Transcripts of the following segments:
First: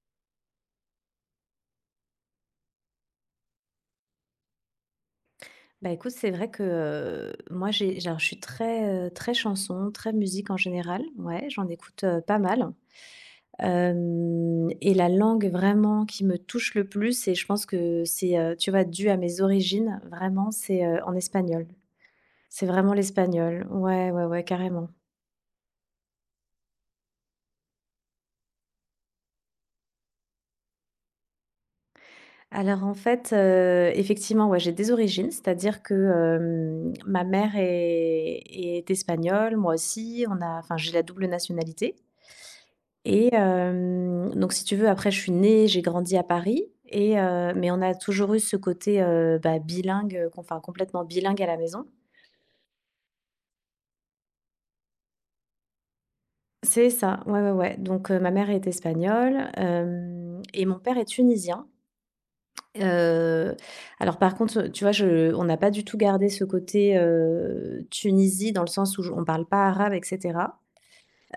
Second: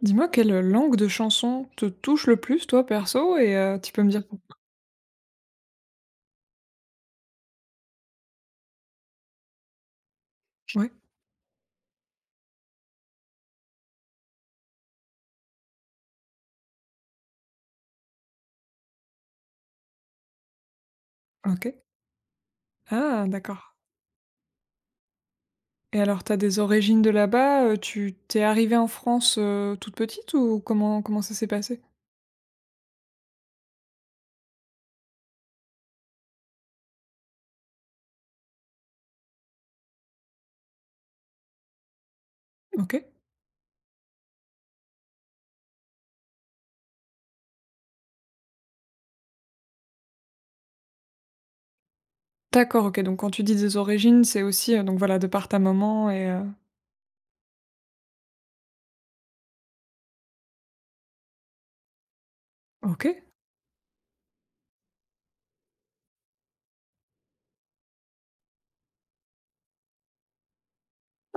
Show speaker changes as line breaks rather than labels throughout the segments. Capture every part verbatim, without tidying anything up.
Dis-moi quelle langue de chanson te touche le plus, toi, perso? Et heu, tu peux me dire pour
Bah, écoute, c'est vrai que, heu, moi j'ai j'ai alors je suis très, heu, très chanson, très musique en
ouais,
général, ouais, j'en écoute, heu, pas mal. Hem Et la langue vraiment qui me touche le plus, et je pense que c'est, heu, tu vois, dû à mes origines, vraiment, c'est, heu, en espagnol.
OK.
C'est vraiment
Ah d'accord.
l'espagnol. Ouais, ouais, ouais, carrément.
Et alors t'as des origines de là-bas, heu, tu t'es es arrivée en France, heu, toute petite ou comment comment ça s'est passé?
Alors en fait, heu, effectivement, ouais, j'ai des origines, c'est-à-dire que, hem, ma mère est est espagnole, moi aussi, on a enfin, j'ai la double nationalité.
OK.
Et hem, donc si tu veux, après je suis née, j'ai grandi à Paris, et heu, mais on a toujours eu ce côté, heu, bah, bilingue, heu, enfin complètement bilingue à la maison.
D'accord, OK, donc quand tu dis des origines, c'est aussi, heu, donc voilà, de par ta maman et heu
C'est ça, ouais, ouais, ouais. Donc, heu, ma mère est espagnole, hem et mon père est tunisien.
OK,
Heu, alors par contre, tu vois, je on n'a pas du tout gardé ce côté, heu, Tunisie, dans le sens où j on parle pas arabe, et cetera.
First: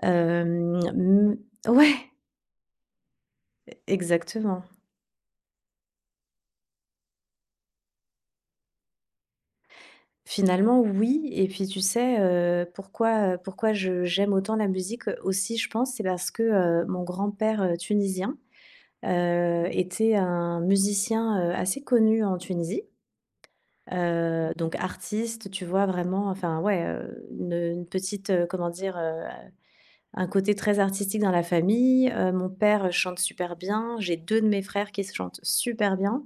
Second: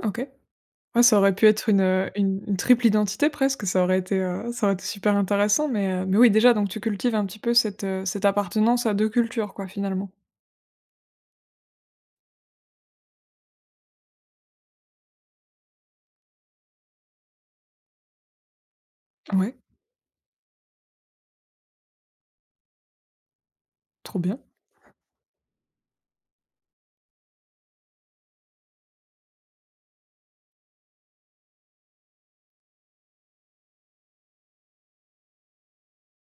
OK.
Hem,
Ouais, ça aurait
mmh,
pu être une,
ouais,
heu, une une triple identité presque, ça aurait été, heu,
exactement.
ça aurait été super intéressant mais heu, mais oui, déjà donc tu cultives un petit peu cette, heu, cette appartenance à deux cultures quoi, finalement.
Finalement, oui, et puis tu sais, heu, pourquoi, pourquoi je j'aime autant la musique, heu, aussi je pense, c'est parce que, heu, mon grand-père, heu, tunisien,
Ouais,
heu, était un musicien, heu, assez connu en Tunisie.
trop bien.
Heu, donc artiste, tu vois? Vraiment, enfin ouais, heu, une, une petite, heu, comment dire? Heu, un côté très artistique dans la famille. Heu, mon père chante super bien. J'ai deux de mes frères qui chantent super bien.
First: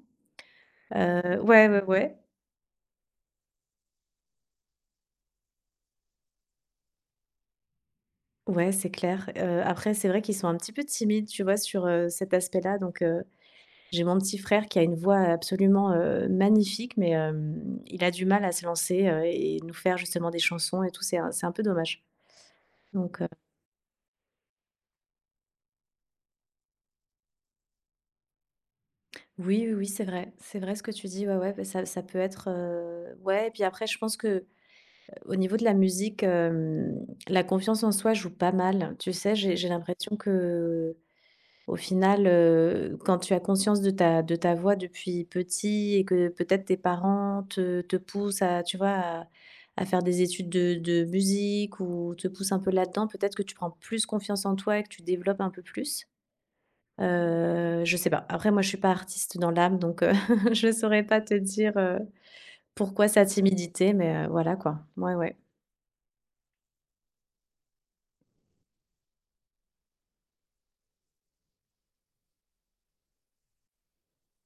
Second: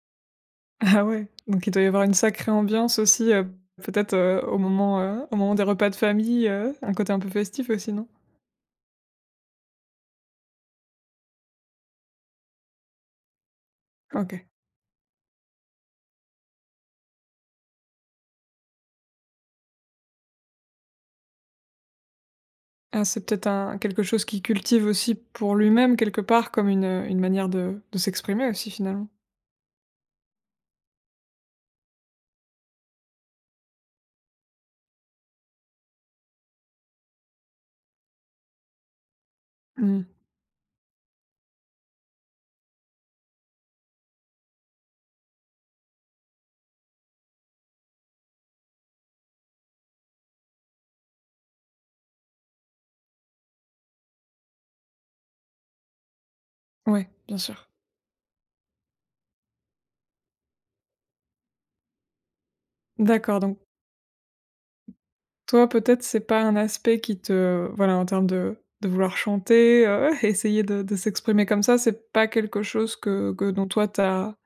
Ah ouais,
Heu,
donc
ouais,
il doit
ouais,
y avoir une
ouais.
sacrée ambiance aussi, heu, peut-être, heu, au moment, heu, au moment des repas de famille, heu, un côté un peu festif aussi, non?
Ouais, c'est clair. Heu, après, c'est vrai qu'ils sont un petit peu timides, tu vois, sur, heu, cet aspect-là. Donc, heu, j'ai mon
OK.
petit frère qui a une voix absolument, heu, magnifique, mais, hem, il a du mal à se lancer, heu et nous faire justement des chansons et tout. C'est un c'est un peu dommage.
Ah,
Donc,
c'est
heu,
peut-être un quelque chose qu'il cultive aussi pour lui-même quelque part comme une, heu, une manière de de s'exprimer aussi finalement.
oui, oui, oui, c'est vrai. C'est vrai ce que tu dis. Ouais, ouais, bah, ça ça peut être, heu ouais, et puis après, je pense que euh, au niveau de la musique, hem, la confiance en soi joue pas mal. Tu sais, j'ai j'ai
Mmh.
l'impression que Au final, heu, quand tu as conscience de ta de ta voix depuis petit et que peut-être tes parents te te poussent à, tu vois, à à faire des études de de musique, ou te poussent un peu là-dedans, peut-être que tu prends plus confiance en toi et que tu développes un peu plus?
Ouais, bien sûr.
Heu, je sais pas. Après moi, je suis pas artiste dans l'âme, donc heu, je saurais pas te dire, heu, pourquoi sa
D'accord, donc
timidité, mais heu, voilà quoi. Ouais, ouais.
toi peut-être c'est pas un aspect qui te voilà en termes de de vouloir chanter, heu, essayer de de s'exprimer comme ça, c'est pas quelque chose que que dont toi tu as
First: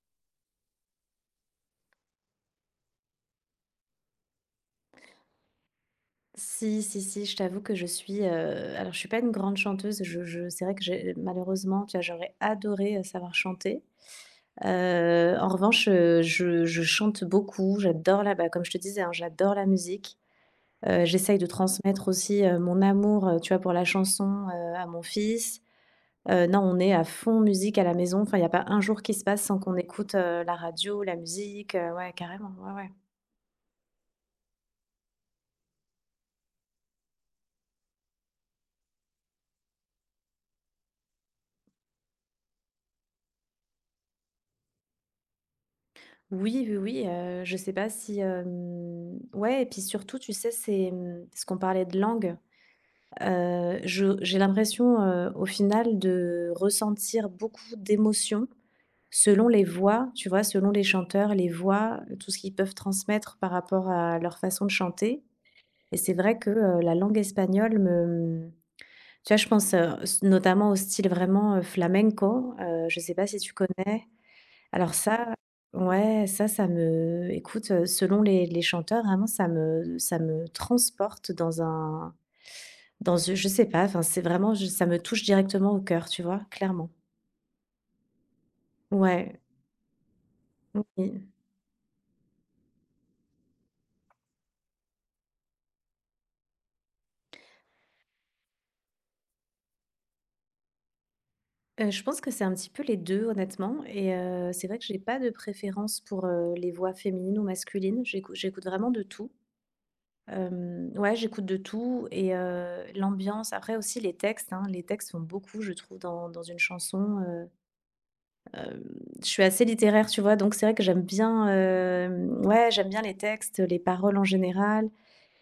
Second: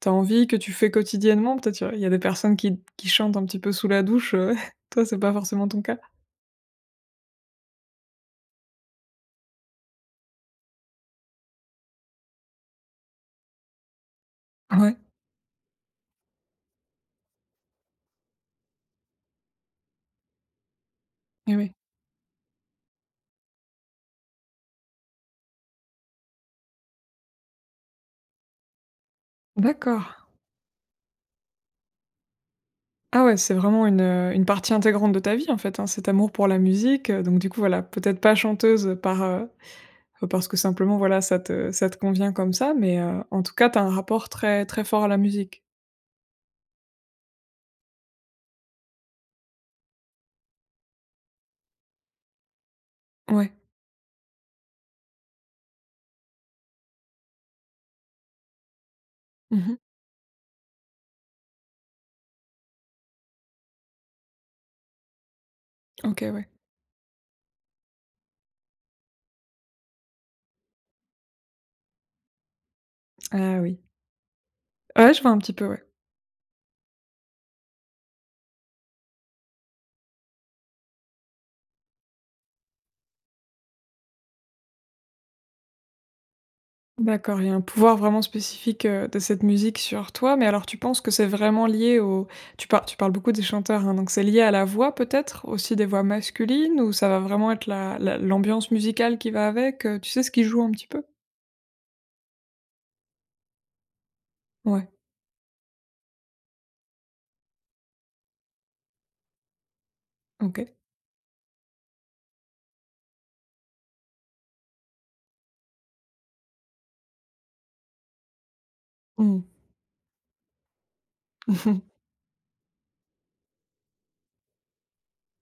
t'as envie, que tu fais quotidiennement? Peut-être, il y a y a des personnes qui qui chantent un petit peu sous la douche, heu, toi, c'est pas forcément ton cas?
Si, si, si, je t'avoue que je suis, heu, alors je suis pas une grande chanteuse, je je c'est vrai que j'ai malheureusement, tu vois, j'aurais adoré, heu, savoir chanter.
Ouais,
Heu, en revanche, heu, je je chante beaucoup, j'adore la bah, comme je te disais, hein, j'adore la musique. Heu, j'essaye de
eh oui.
transmettre aussi, heu, mon amour, heu, tu vois, pour la chanson, heu, à mon fils. Heu, non, on est à fond musique à la maison, enfin, il y a pas un jour qui se passe sans qu'on écoute,
D'accord.
heu, la radio, la musique, heu, ouais, carrément, ouais, ouais.
Ah ouais, c'est vraiment une, heu, une partie intégrante de ta vie, en fait, hein, cet amour pour la musique, heu, donc du coup, voilà, peut-être pas chanteuse par, heu, parce que simplement, voilà, ça te ça te convient comme ça, mais heu, en tout cas, t'as un rapport très, très fort à la musique?
Oui, oui, oui, heu, je sais pas si, hem ouais, et puis surtout, tu sais, c'est, mmh, parce qu'on parlait de langue,
Ouais.
heu, je j'ai l'impression, heu, au final, de ressentir beaucoup d'émotions selon les
Mmh.
voix, tu vois? Selon les chanteurs, les voix, tout ce qu'ils peuvent transmettre par rapport à leur façon de chanter, et c'est
OK,
vrai
ouais.
que, heu, la langue espagnole me tu vois, je pense, heu, s notamment au style vraiment, heu, flamenco, heu, je sais pas si tu
Ah oui.
connais? Alors
Ouais, je
ça,
vois un petit peu, ouais.
ouais, ça, ça me écoute, heu, selon les les chanteurs, vraiment ça me ça me transporte dans un dans un, je sais pas, enfin, c'est vraiment je ça me touche directement au cœur, tu vois? Clairement.
D'accord, il y a un pouvoir vraiment spécifique, heu, de
Ouais,
cette musique sur toi, mais alors tu penses que c'est
oui.
vraiment lié au tu par tu parles beaucoup des chanteurs, hein, donc c'est lié à la voix peut-être? Aussi des voix masculines ou ça va vraiment être la la l'ambiance musicale qui va avec, heu, tu sais ce qui joue un petit peu?
Heu, je pense que c'est un petit peu les deux, honnêtement, et heu, c'est vrai que
Ouais,
j'ai pas de préférence pour, heu, les voix féminines ou masculines. J'écoute, j'écoute vraiment de tout.
OK.
Hem, ouais, j'écoute de tout, et heu, l'ambiance après aussi les textes, hein, les textes font beaucoup, je trouve, dans dans une chanson. Hem, je suis
Mmh.
assez littéraire, tu vois? Donc c'est vrai que j'aime bien, hem, ouais, j'aime bien les textes, les paroles en général.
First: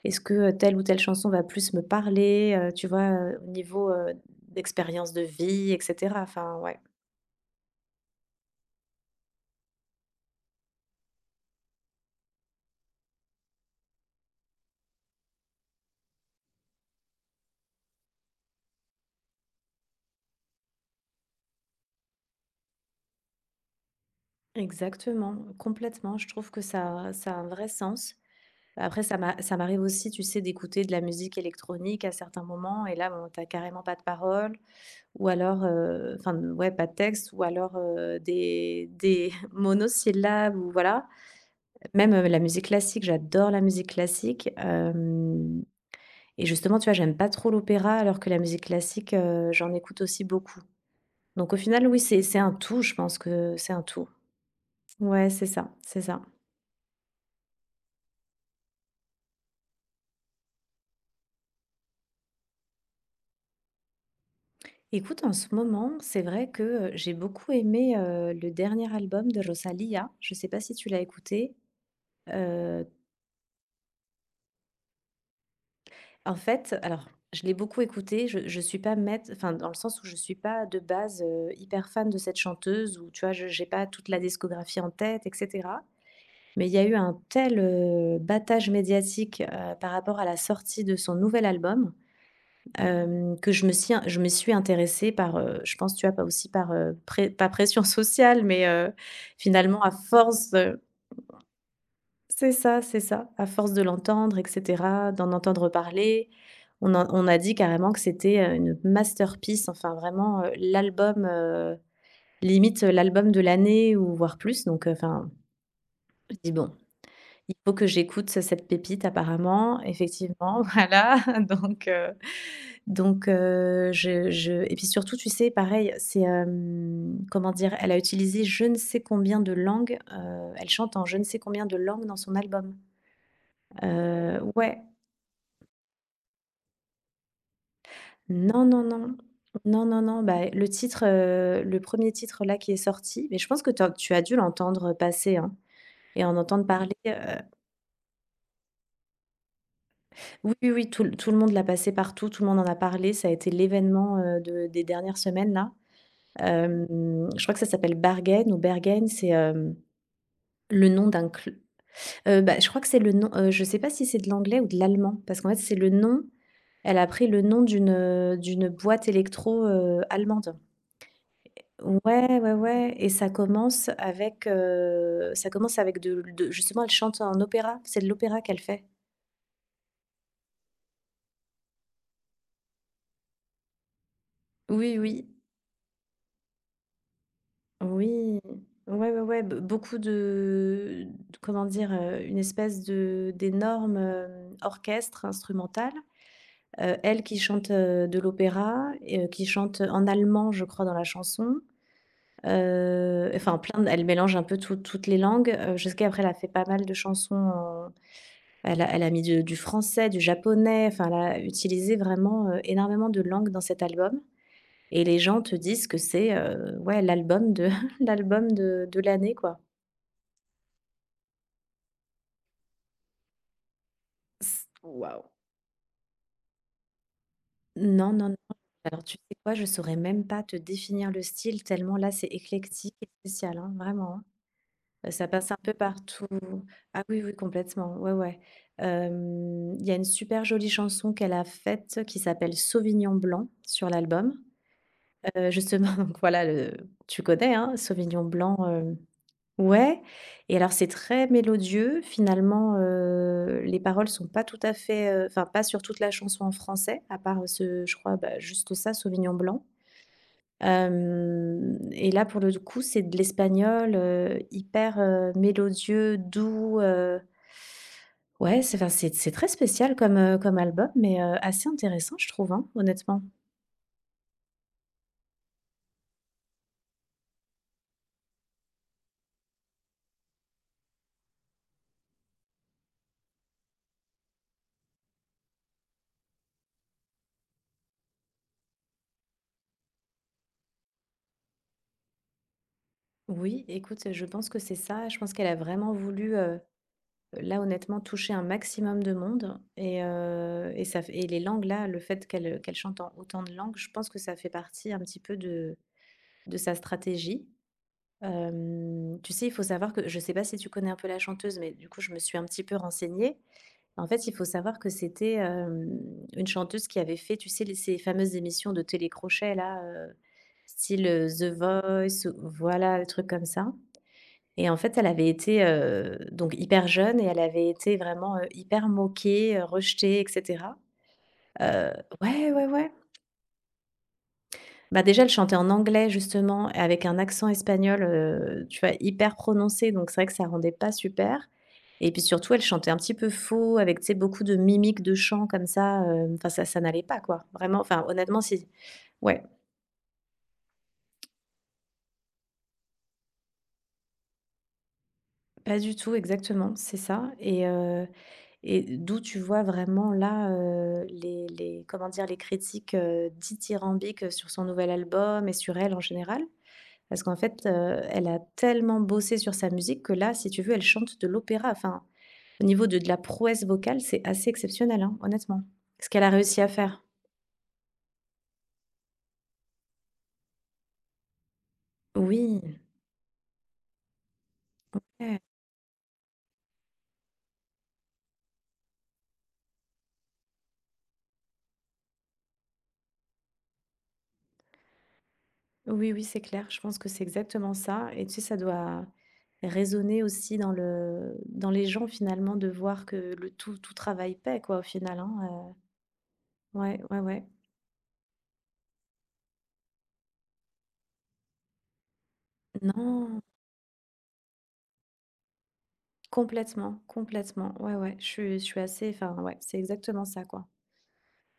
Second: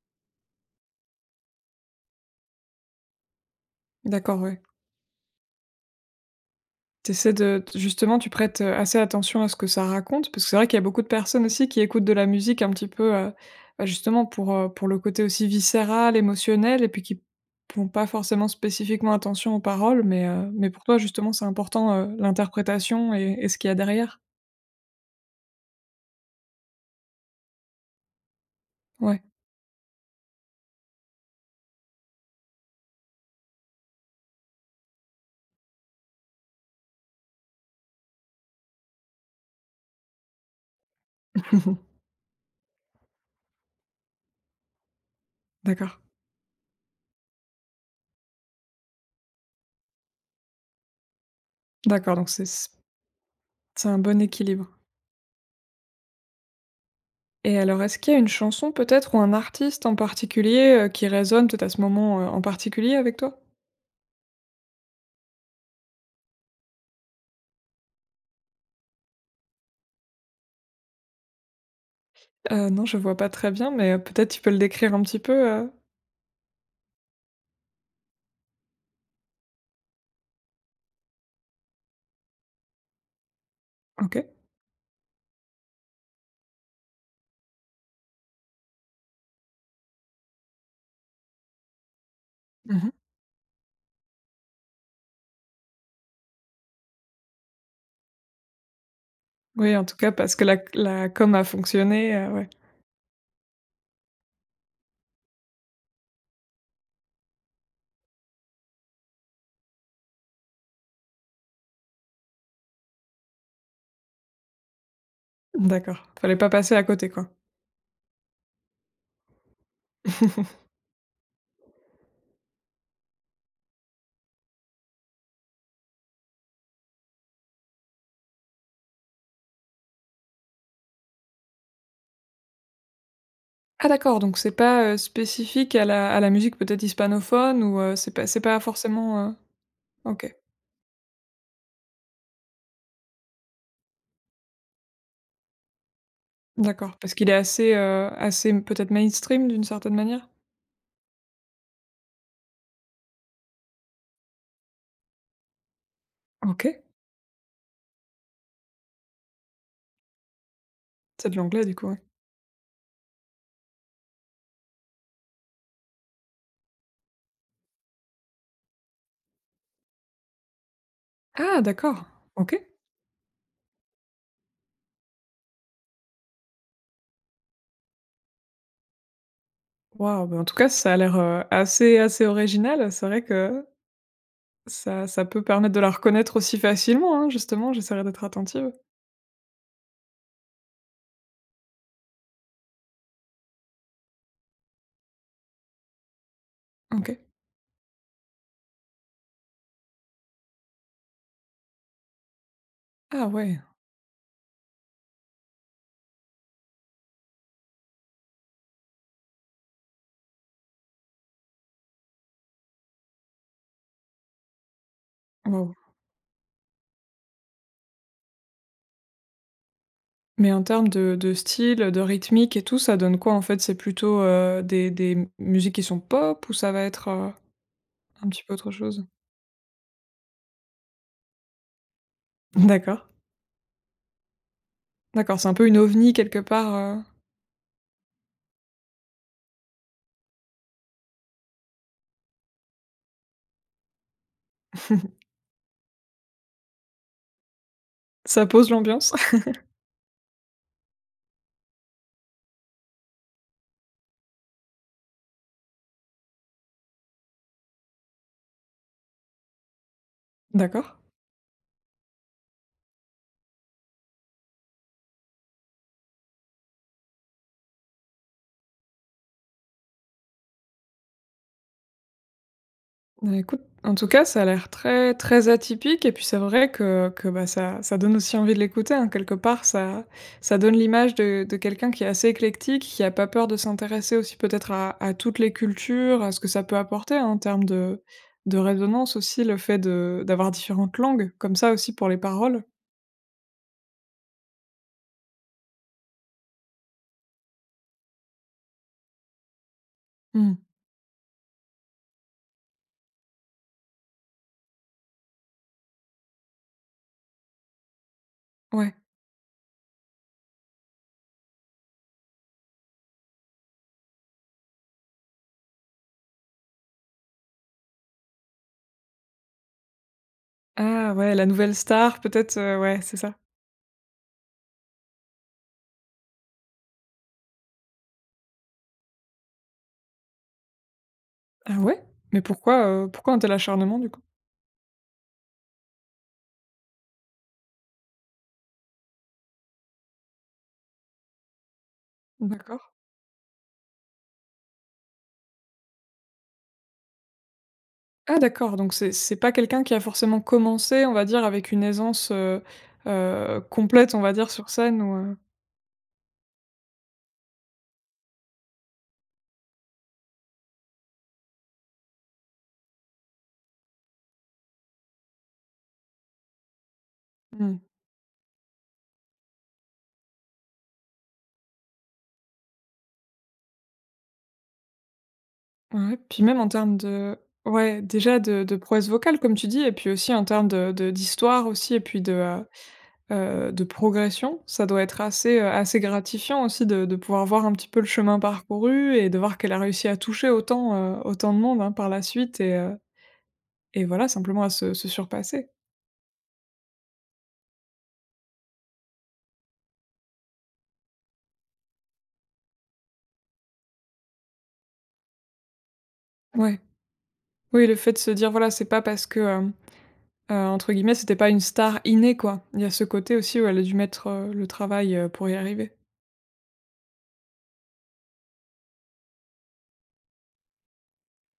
Est-ce que, heu, telle ou telle chanson va plus me parler, heu, tu vois? Heu, au niveau, heu,
D'accord, ouais.
d'expérience de vie, et cetera. Enfin, ouais.
T'essaies de justement, tu prêtes, heu, assez attention à ce que ça raconte? Parce que c'est vrai qu'il y a beaucoup de personnes aussi qui écoutent de la musique un petit peu, heu, bah, justement pour, heu, pour le côté aussi viscéral, émotionnel et puis qui font pas forcément spécifiquement attention aux paroles, mais, heu, mais pour toi justement c'est important, heu, l'interprétation et et ce qu'il y a derrière?
Exactement, complètement. Je trouve que ça ça a un vrai sens. Après ça
Ouais.
m'a ça m'arrive aussi, tu sais, d'écouter de la musique électronique à certains moments, et là, bon, tu carrément pas de paroles, ou alors, heu, enfin, ouais, pas de texte, ou alors, heu, des des monosyllabes, ou voilà. Même, heu, la musique classique, j'adore la musique classique, hem
D'accord.
et justement, tu vois, j'aime pas trop l'opéra, alors que la musique classique, heu, j'en écoute aussi beaucoup. Donc au final, oui,
D'accord,
c'est
donc
c'est
c'est
un tout, je pense que c'est un
c'est un
tout.
bon équilibre.
Ouais, c'est ça, c'est ça.
Et alors est-ce qu'il y a une chanson peut-être ou un artiste en particulier, heu, qui résonne peut-être à ce moment, heu, en particulier avec toi?
Écoute, en ce moment, c'est vrai que, heu, j'ai beaucoup aimé, heu, le dernier album de Rosalía. Je sais pas si tu l'as écouté?
Heu, non,
Heu
je vois pas très bien, mais heu, peut-être tu peux le décrire un petit peu, heu?
En fait, alors, je l'ai beaucoup écoutée, je je suis pas maître, enfin, dans le sens où je suis pas de base, heu, hyper fan de cette chanteuse, ou tu vois, je j'ai pas toute la
OK.
discographie en tête, et cetera. Mais il y a eu un tel, heu, battage médiatique, heu, par rapport à la sortie de son nouvel album,
Mmh.
hem, que je me suis je me suis intéressée par, heu, je pense, tu vois, pas aussi par, heu, pré pas pression sociale, mais heu,
Oui,
finalement
en
à
tout cas, parce que
force,
la la com a fonctionné, heu, ouais.
c'est ça, c'est ça. À force de l'entendre, et cetera, d'en entendre parler, on en on a dit carrément que c'était, heu, une masterpiece, enfin vraiment, heu, l'album, heu, limite, heu, l'album de l'année ou voire plus, donc, heu, enfin,
D'accord. Fallait
je
pas
dis: «Bon,
passer à côté, quoi.
il faut que j'écoute ce- cette pépite, apparemment», effectivement, voilà. donc, heu donc, heu, je je et puis surtout, tu sais, pareil, c'est, hem, comment dire? Elle a utilisé je ne sais combien de langues, heu, elle chante en je ne sais combien de langues dans son album.
Ah d'accord, donc c'est
Heu, ouais.
pas, heu, spécifique à la à la musique peut-être hispanophone ou heu, c'est pas c'est pas
Non, non, non.
forcément, heu
Non, non, non,
OK,
bah, le titre, heu, le premier titre là qui est sorti, mais je pense que tu as tu as dû l'entendre passer, hein, et en entendre parler.
d'accord,
Heu
parce qu'il est assez, heu, assez peut-être mainstream d'une certaine manière?
oui, oui, oui, tout le tout le monde l'a passé partout, tout le monde en a parlé, ça a été l'événement, heu, de des dernières semaines, là.
OK.
Hem, je crois que ça s'appelle Bargain ou Bergen, c'est, hem, le nom d'un
C'est de
cl
l'anglais du coup, ouais.
bah, je crois que c'est le nom, heu, je sais pas si c'est de l'anglais ou de l'allemand, parce qu'en fait c'est le nom elle a pris le nom d'une, heu, d'une boîte électro, heu, allemande.
Ah d'accord!
Ouais, ouais,
OK.
ouais, et ça commence avec, heu, ça commence avec de de justement, elle chante en opéra, c'est de l'opéra qu'elle fait.
Waouh, bah, en tout cas ça a l'air, heu, assez assez original. C'est vrai que
Oui,
Ça ça
oui.
peut permettre de la reconnaître aussi facilement, hein, justement, j'essaierai d'être
Oui,
attentive.
ouais, ouais, ouais, be beaucoup de d comment dire? Heu, une espèce de d'énorme, hem, orchestre instrumental. Heu,
OK.
elle qui chante, heu, de l'opéra, et heu, qui chante en allemand, je crois, dans la chanson.
Ah
Heu, enfin,
ouais,
plein de elle mélange un peu tout toutes les langues, heu, je sais qu'après elle a fait pas mal de chansons. Elle a elle a mis de du français, du japonais, enfin, elle a utilisé vraiment, heu, énormément de langues dans cet album, et les gens te
waouh.
disent que c'est, heu, ouais, l'album de l'album de de l'année, quoi.
Mais en termes de de style, de rythmique et tout, ça donne quoi en fait? C'est plutôt, heu, des
Waouh!
des musiques qui sont pop ou ça va être, heu,
Non,
un
non, non.
petit peu autre
Alors
chose?
tu sais quoi? Je saurais même pas te définir le style tellement là, c'est éclectique
D'accord.
et spécial, hein, vraiment, hein. Heu, ça
D'accord, c'est
passe
un
un
peu
peu
une ovni
partout.
quelque part,
Ah
heu,
oui, oui, complètement, ouais, ouais. Hem, il y a une super jolie chanson qu'elle a faite qui s'appelle «Sauvignon blanc» sur l'album. Heu, justement, donc voilà, le tu connais, hein, Sauvignon
ça
blanc,
pose
heu,
l'ambiance.
ouais. Et alors c'est très mélodieux finalement, heu, les paroles sont pas tout à fait, heu, enfin pas sur toute la chanson en français, à part ce je crois, bah, juste ça, Sauvignon blanc.
D'accord.
Hem Et là pour le coup, c'est de l'espagnol, heu, hyper, heu, mélodieux, doux, heu ouais, c'est enfin c'est c'est très spécial comme, heu, comme album, mais, heu, assez intéressant, je trouve, hein, honnêtement.
Bah, écoute, en tout cas, ça a l'air très, très atypique et puis c'est vrai que que, bah, ça ça donne aussi envie de l'écouter, hein. Quelque part, ça ça donne l'image de de quelqu'un qui est assez éclectique, qui a pas peur de s'intéresser aussi peut-être à à toutes les cultures, à ce que ça peut apporter, hein, en termes de de résonance aussi, le fait de d'avoir différentes langues, comme ça aussi pour les paroles.
Oui, écoute, je pense que c'est ça. Je pense qu'elle a vraiment voulu, heu, là, honnêtement, toucher un maximum de monde, et
Mmh.
heu et ça f et les langues, là, le fait qu'elle, qu'elle chante en autant de langues, je pense que ça fait partie un petit peu de de sa stratégie.
Ouais.
Hem, tu sais, il faut savoir que je ne sais pas si tu connais un peu la chanteuse, mais du coup, je me suis un petit peu renseignée. En fait, il faut savoir que c'était, hem, une chanteuse qui avait fait, tu sais, les ces fameuses émissions de télécrochet, là, heu, style,
Ah
heu,
ouais, la
The
nouvelle star
Voice, ou
peut-être, heu,
voilà,
ouais,
des
c'est
trucs
ça.
comme ça, et en fait, elle avait été, heu, donc hyper jeune et elle avait été vraiment, heu, hyper moquée, heu, rejetée, et cetera.
Ah
Heu,
ouais? Mais
ouais, ouais,
pourquoi,
ouais.
heu, pourquoi un tel acharnement du coup?
Bah, déjà, elle chantait en anglais justement avec un accent espagnol, heu, tu vois, hyper prononcé, donc c'est vrai que ça rendait pas super, et puis surtout, elle
D'accord.
chantait un petit peu faux avec, tu sais, beaucoup de mimiques de chant comme ça, heu, enfin ça ça n'allait pas quoi, vraiment, enfin
Ah
honnêtement si.
d'accord, donc c'est c'est
Ouais,
pas quelqu'un qui a forcément commencé, on va dire, avec une aisance, heu heu, complète, on va dire, sur scène ou heu
pas du tout, exactement, c'est ça, et heu et d'où tu vois vraiment là, heu, les les comment dire? Les critiques, heu, dithyrambiques, sur son nouvel album et sur elle en général? Parce qu'en fait,
mmh,
heu, elle a tellement bossé sur sa musique que là, si tu veux, elle chante de l'opéra. Enfin, au niveau de de la prouesse vocale, c'est assez exceptionnel, hein, honnêtement, ce
ouais,
qu'elle a
puis
réussi
même
à
en termes
faire.
de ouais, déjà de de prouesse vocale comme tu dis et puis aussi en termes de de d'histoire aussi et puis de,
Oui,
heu heu, de progression. Ça doit être
ouais.
assez, heu, assez gratifiant aussi de de pouvoir voir un petit peu le chemin parcouru et de voir qu'elle a réussi à toucher autant, heu, autant de monde, hein, par la suite et heu et voilà, simplement à se se surpasser.
Oui, oui, c'est clair. Je pense que c'est exactement ça, et tu sais, ça doit résonner aussi dans le dans les gens finalement, de voir que le tout tout travail paie quoi, au final, hein.
Ouais,
Ouais, ouais, ouais.
oui, le fait de se dire, voilà, c'est pas parce que, euh, Heu, entre guillemets, c'était pas une star innée, quoi. Il y a ce côté
Non,
aussi où elle a dû mettre, heu, le travail, heu, pour y arriver.
complètement, complètement. Ouais, ouais, je suis, je suis assez, enfin, ouais, c'est exactement ça, quoi.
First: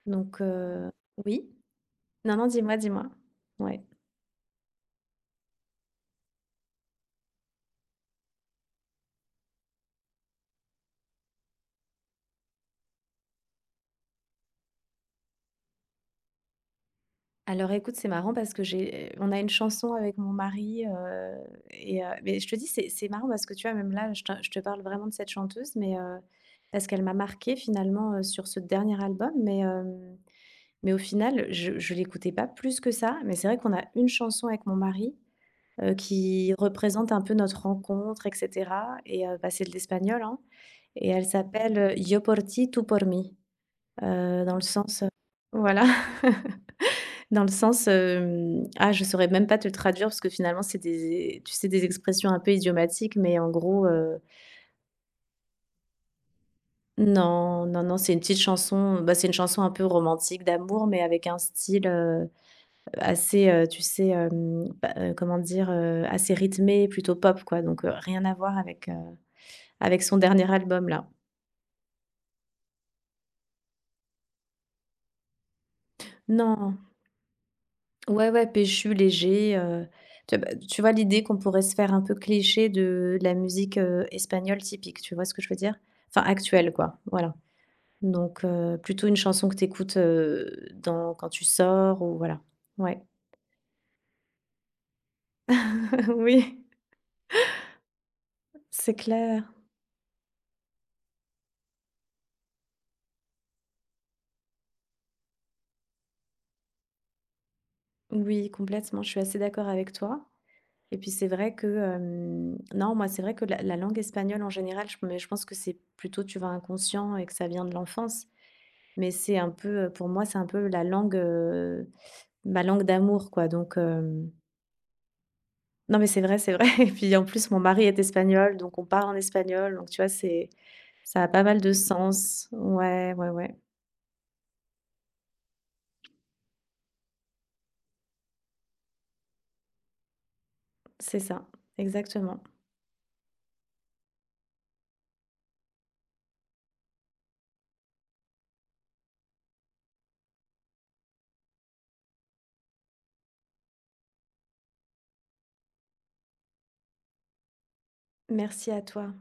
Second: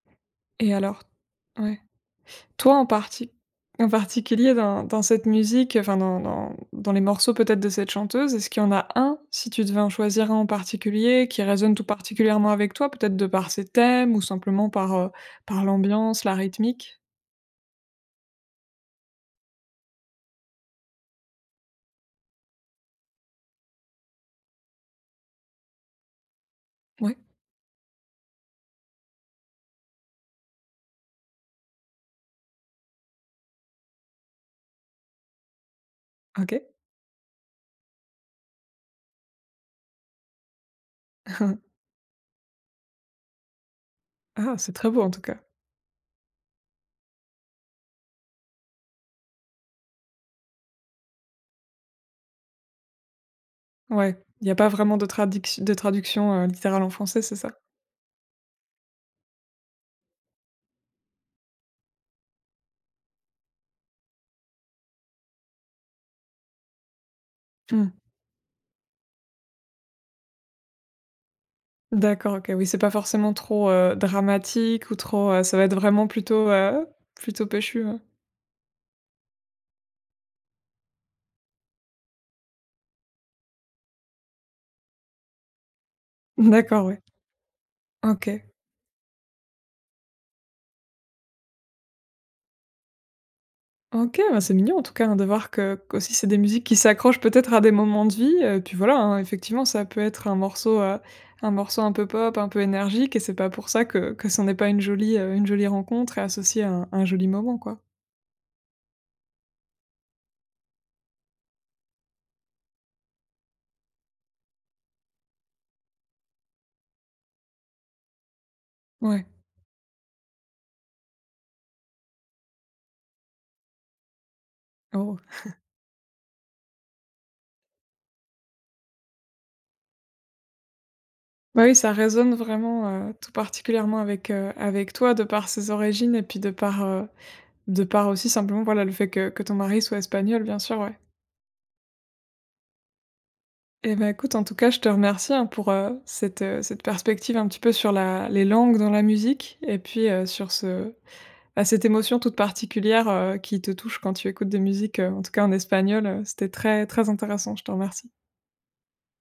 Donc,
Et
euh,
alors
oui.
ouais.
Non, non,
Toi,
dis-moi,
en
dis-moi.
parti
Ouais.
en particulier dans dans cette musique, enfin, dans dans dans les morceaux peut-être de cette chanteuse, est-ce qu'il y en a un, si tu devais en choisir un en particulier, qui résonne tout particulièrement avec toi? Peut-être de par ses thèmes ou simplement par, heu, par l'ambiance, la rythmique?
Alors, écoute, c'est marrant parce que j'ai, on a une chanson avec mon mari, euh, et euh, mais je te dis, c'est, c'est marrant parce que tu vois, même là, je te, je te parle vraiment de cette chanteuse, mais euh, parce qu'elle m'a
Ouais,
marquée finalement, euh, sur ce dernier album, mais euh, mais au final, je, je l'écoutais pas plus que ça. Mais c'est vrai qu'on a une chanson avec mon mari, heu,
OK.
qui représente un peu notre rencontre et cetera, et heu, bah, c'est de l'espagnol, hein, et elle s'appelle, heu, Yo por ti, tú por mí, heu,
Ah,
dans le
c'est très beau
sens, euh,
en tout cas.
voilà. Dans le sens, hem, ah, je saurais même pas te le traduire parce que finalement c'est des, tu sais, des expressions un peu idiomatiques, mais en gros,
Ouais,
heu
il y a pas vraiment de tradic de traduction, heu, littérale en français, c'est ça?
non, non, non, c'est une petite chanson, bah, c'est une chanson un peu romantique d'amour mais avec un style, heu, assez, heu, tu sais, hem, bah, heu, comment dire? Heu, assez rythmé, plutôt pop quoi, donc, heu,
Mmh.
rien à voir avec, heu avec son dernier album là.
D'accord, OK. Oui, c'est pas forcément trop, heu, dramatique ou trop, heu, ça va être vraiment plutôt,
Non.
heu, plutôt péchu, ouais.
Ouais, ouais, péchu, léger, heu, tu bah, tu vois l'idée qu'on pourrait se faire un peu cliché de de la musique, heu, espagnole typique, tu vois ce que je veux dire? Enfin actuelle
D'accord,
quoi,
ouais.
voilà.
OK.
Donc heu, plutôt une chanson que t'écoutes écoutes, dans quand tu sors ou voilà. Ouais.
OK, bah, c'est mignon en tout cas, hein, de voir que aussi c'est des musiques
Oui,
qui s'accrochent peut-être à des moments de vie, heu, puis
c'est
voilà, hein,
clair.
effectivement ça peut être un morceau, heu, un morceau un peu pop, un peu énergique et c'est pas pour ça que que ce n'est pas une jolie, heu, une jolie rencontre et associé à un un joli moment, quoi.
Oui, complètement, je suis assez d'accord avec toi, et puis c'est vrai que, hem, non, moi c'est vrai que la la langue espagnole en général, je mais je pense que c'est plutôt, tu vois, inconscient et que ça vient de l'enfance. Mais
Ouais.
c'est un peu, pour moi, c'est un peu la langue, heu, ma langue d'amour, quoi, donc hem,
Oh.
non, mais c'est vrai, c'est vrai. Et puis, en plus, mon mari est espagnol, donc on parle en espagnol, donc tu vois, c'est, ça a pas mal
Bah,
de
oui, ça résonne
sens.
vraiment,
Ouais,
heu,
ouais,
tout
ouais,
particulièrement avec, heu, avec toi de par ses origines et puis de par, heu de part aussi simplement, voilà, le fait que que ton mari soit espagnol, bien sûr, ouais.
c'est ça, exactement.
Et ben écoute, en tout cas, je te remercie, hein, pour, heu, cette, heu, cette perspective un petit peu sur la les langues dans la musique et puis, heu, sur ce bah, cette émotion toute particulière, heu, qui te touche quand tu écoutes des musiques, heu, en tout cas en espagnol, heu, c'était très, très intéressant, je te remercie.
Merci à toi.